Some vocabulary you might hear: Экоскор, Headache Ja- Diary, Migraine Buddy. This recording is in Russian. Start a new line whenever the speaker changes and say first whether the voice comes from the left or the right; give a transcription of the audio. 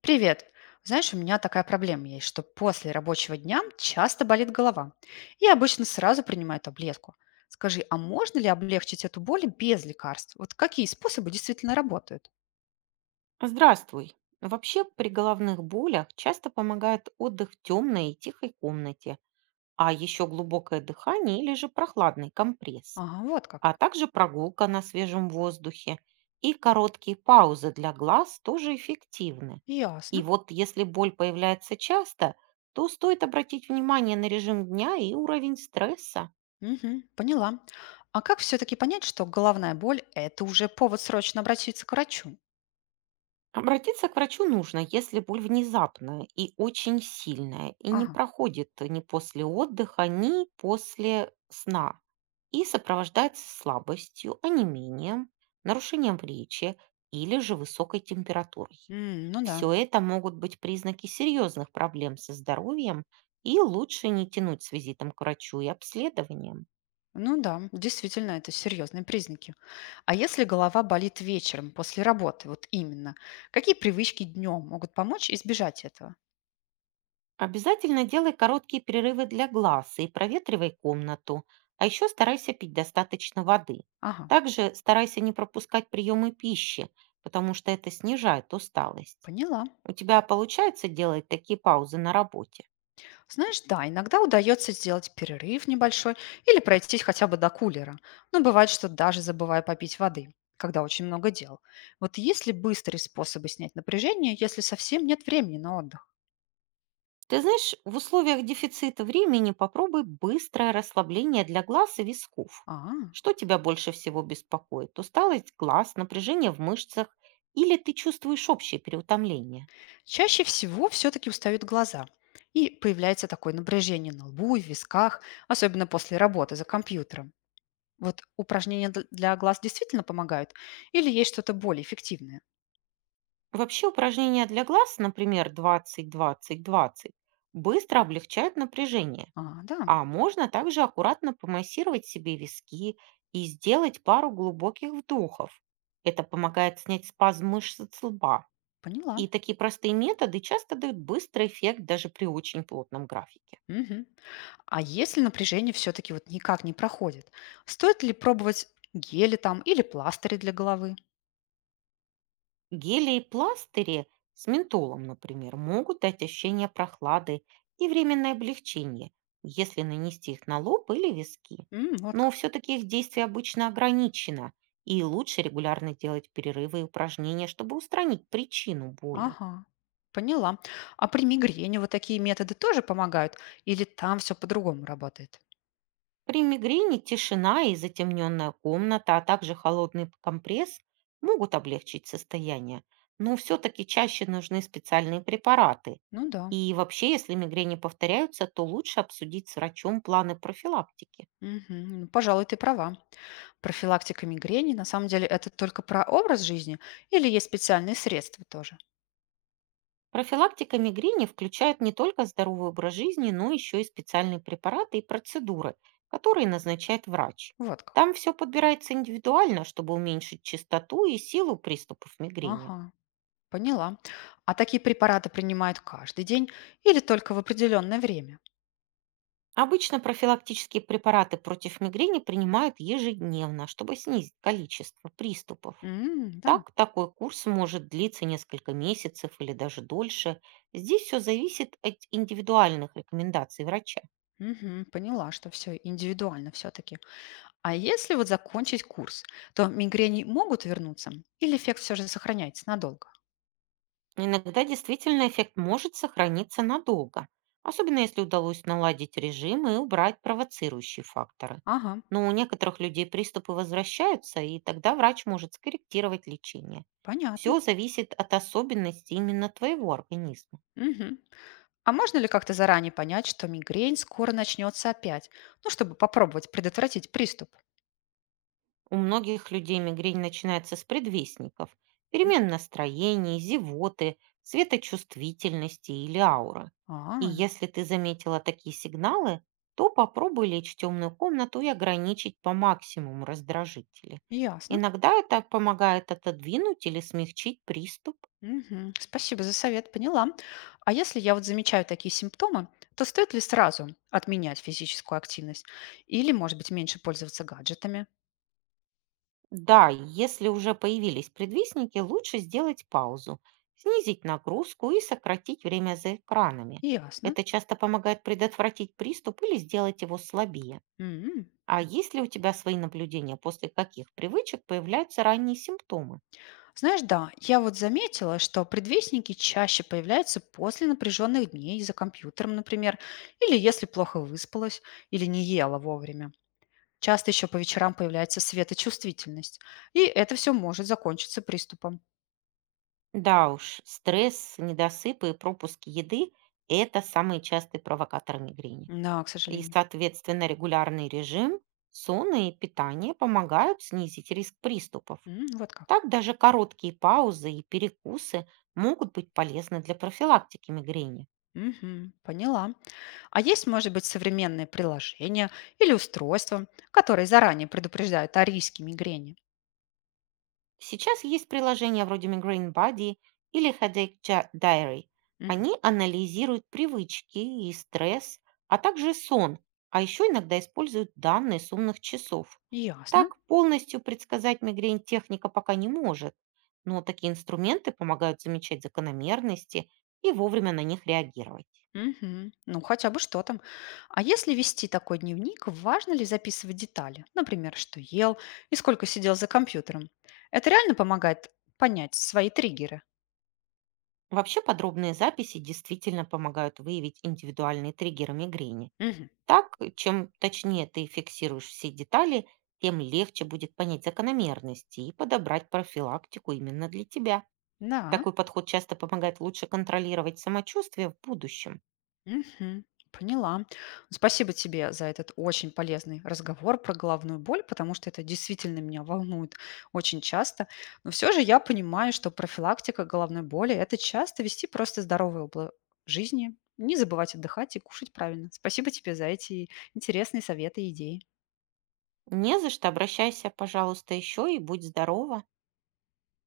left: Привет. Знаешь, у меня такая проблема есть, что после рабочего дня часто болит голова. Я обычно сразу принимаю таблетку. Скажи, а можно ли облегчить эту боль без лекарств? Вот какие способы действительно работают?
right: Здравствуй. Вообще при головных болях часто помогает отдых в темной и тихой комнате, а еще глубокое дыхание или же прохладный компресс,
left: Ага, вот как.
right: а также прогулка на свежем воздухе и короткие паузы для глаз тоже эффективны. И
left: Ясно.
right: вот если боль появляется часто, то стоит обратить внимание на режим дня и уровень стресса.
left: Мгм, поняла. А как все-таки понять, что головная боль– это уже повод срочно обратиться к врачу?
right: Обратиться к врачу нужно, если боль внезапная и очень сильная, и не
left: Ага.
right: проходит ни после отдыха, ни после сна, и сопровождается слабостью, онемением, нарушением речи или же высокой температурой.
left: М, ну да.
right: Все это могут быть признаки серьезных проблем со здоровьем, и лучше не тянуть с визитом к врачу и обследованием.
left: Ну да, действительно, это серьезные признаки. А если голова болит вечером после работы, вот именно, какие привычки днем могут помочь избежать этого?
right: Обязательно делай короткие перерывы для глаз и проветривай комнату, а еще старайся пить достаточно воды.
left: Ага,
right: Также старайся не пропускать приемы пищи, потому что это снижает усталость.
left: поняла.
right: У тебя получается делать такие паузы на работе?
left: Знаешь, да, иногда удается сделать перерыв небольшой или пройтись хотя бы до кулера. Но бывает, что даже забываю попить воды, когда очень много дел. Вот есть ли быстрые способы снять напряжение, если совсем нет времени на отдых?
right: Ты знаешь, в условиях дефицита времени попробуй быстрое расслабление для глаз и висков.
left: А,
right: Что тебя больше всего беспокоит? Усталость глаз, напряжение в мышцах или ты чувствуешь общее переутомление?
left: чаще всего все-таки устают глаза. И появляется такое напряжение на лбу и в висках, особенно после работы за компьютером. Вот упражнения дл для глаз действительно помогают или есть что-то более эффективное?
right: Вообще упражнения для глаз, например, 20-20-20, быстро облегчают напряжение,
left: А, да,
right: а можно также аккуратно помассировать себе виски и сделать пару глубоких вдохов. Это помогает снять спазм мышц с лба.
left: поняла.
right: И такие простые методы часто дают быстрый эффект даже при очень плотном графике.
left: Мгм. А если напряжение все-таки вот никак не проходит, стоит ли пробовать гели там или пластыри для головы?
right: Гели и пластыри с ментолом, например, могут дать ощущение прохлады и временное облегчение, если нанести их на лоб или виски.
left: М, вот
right: Но
left: как.
right: все-таки их действие обычно ограничено, и лучше регулярно делать перерывы и упражнения, чтобы устранить причину боли.
left: Ага, поняла. А при мигрени вот такие методы тоже помогают или там все по-другому работает?
right: При мигрени тишина и затемненная комната, а также холодный компресс могут облегчить состояние, но все-таки чаще нужны специальные препараты.
left: Ну да.
right: И вообще, если мигрени повторяются, то лучше обсудить с врачом планы профилактики.
left: Мгм. Ну, пожалуй, ты права. Профилактика мигрени, на самом деле, это только про образ жизни или есть специальные средства тоже?
right: Профилактика мигрени включает не только здоровый образ жизни, но еще и специальные препараты и процедуры, которые назначает врач.
left: Вот как.
right: Там все подбирается индивидуально, чтобы уменьшить частоту и силу приступов мигрени.
left: Ага, поняла. А такие препараты принимают каждый день или только в определенное время?
right: Обычно профилактические препараты против мигрени принимают ежедневно, чтобы снизить количество приступов.
left: М, да.
right: Так, такой курс может длиться несколько месяцев или даже дольше. Здесь все зависит от индивидуальных рекомендаций врача.
left: Мгм, поняла, что все индивидуально все-таки. А если вот закончить курс, то мигрени могут вернуться или эффект все же сохраняется надолго?
right: Иногда действительно эффект может сохраниться надолго, особенно если удалось наладить режим и убрать провоцирующие факторы.
left: Ага,
right: Но у некоторых людей приступы возвращаются, и тогда врач может скорректировать лечение.
left: понятно.
right: Все зависит от особенностей именно твоего организма.
left: Мгм. А можно ли как-то заранее понять, что мигрень скоро начнется опять? Ну, чтобы попробовать предотвратить приступ.
right: У многих людей мигрень начинается с предвестников,
left: М.
right: перемен настроений, зевоты, светочувствительности или ауры. И
left: А,
right: если ты заметила такие сигналы, то попробуй лечь в темную комнату и ограничить по максимуму раздражители.
left: ясно.
right: Иногда это помогает отодвинуть или смягчить приступ.
left: Мгм. Спасибо за совет, поняла. А если я вот замечаю такие симптомы, то стоит ли сразу отменять физическую активность? Или, может быть, меньше пользоваться гаджетами?
right: Да, если уже появились предвестники, лучше сделать паузу, снизить нагрузку и сократить время за экранами.
left: Ясно.
right: Это часто помогает предотвратить приступ или сделать его слабее.
left: М.
right: А есть ли у тебя свои наблюдения, после каких привычек появляются ранние симптомы?
left: Знаешь, да, я вот заметила, что предвестники чаще появляются после напряженных дней за компьютером, например, или если плохо выспалась или не ела вовремя. Часто еще по вечерам появляется светочувствительность, и это все может закончиться приступом.
right: Да уж, стресс, недосыпы и пропуск еды– это самые частые провокаторы мигрени.
left: Да, к
right: И,
left: сожалению.
right: соответственно, регулярный режим, сон и питание помогают снизить риск приступов.
left: М, вот как.
right: Так даже короткие паузы и перекусы могут быть полезны для профилактики мигрени.
left: Мгм, поняла. А есть, может быть, современные приложения или устройства, которые заранее предупреждают о риске мигрени?
right: Сейчас есть приложения вроде Migraine Buddy или Headache Diary.
left: Мгм.
right: Они анализируют привычки и стресс, а также сон, а еще иногда используют данные с умных часов.
left: Ясно.
right: Так полностью предсказать мигрень техника пока не может, но такие инструменты помогают замечать закономерности и вовремя на них реагировать.
left: Мгм. Ну, хотя бы что там. А если вести такой дневник, важно ли записывать детали? Например, что ел и сколько сидел за компьютером? Это реально помогает понять свои триггеры?
right: Вообще подробные записи действительно помогают выявить индивидуальные триггеры мигрени.
left: Мгм.
right: Так, чем точнее ты фиксируешь все детали, тем легче будет понять закономерности и подобрать профилактику именно для тебя.
left: Да.
right: Такой подход часто помогает лучше контролировать самочувствие в будущем.
left: Мгм. Поняла. Спасибо тебе за этот очень полезный разговор про головную боль, потому что это действительно меня волнует очень часто. Но все же я понимаю, что профилактика головной боли– это часто вести просто здоровый образ жизни, не забывать отдыхать и кушать правильно. Спасибо тебе за эти интересные советы и идеи.
right: Не за что, обращайся, пожалуйста, еще и будь здорова.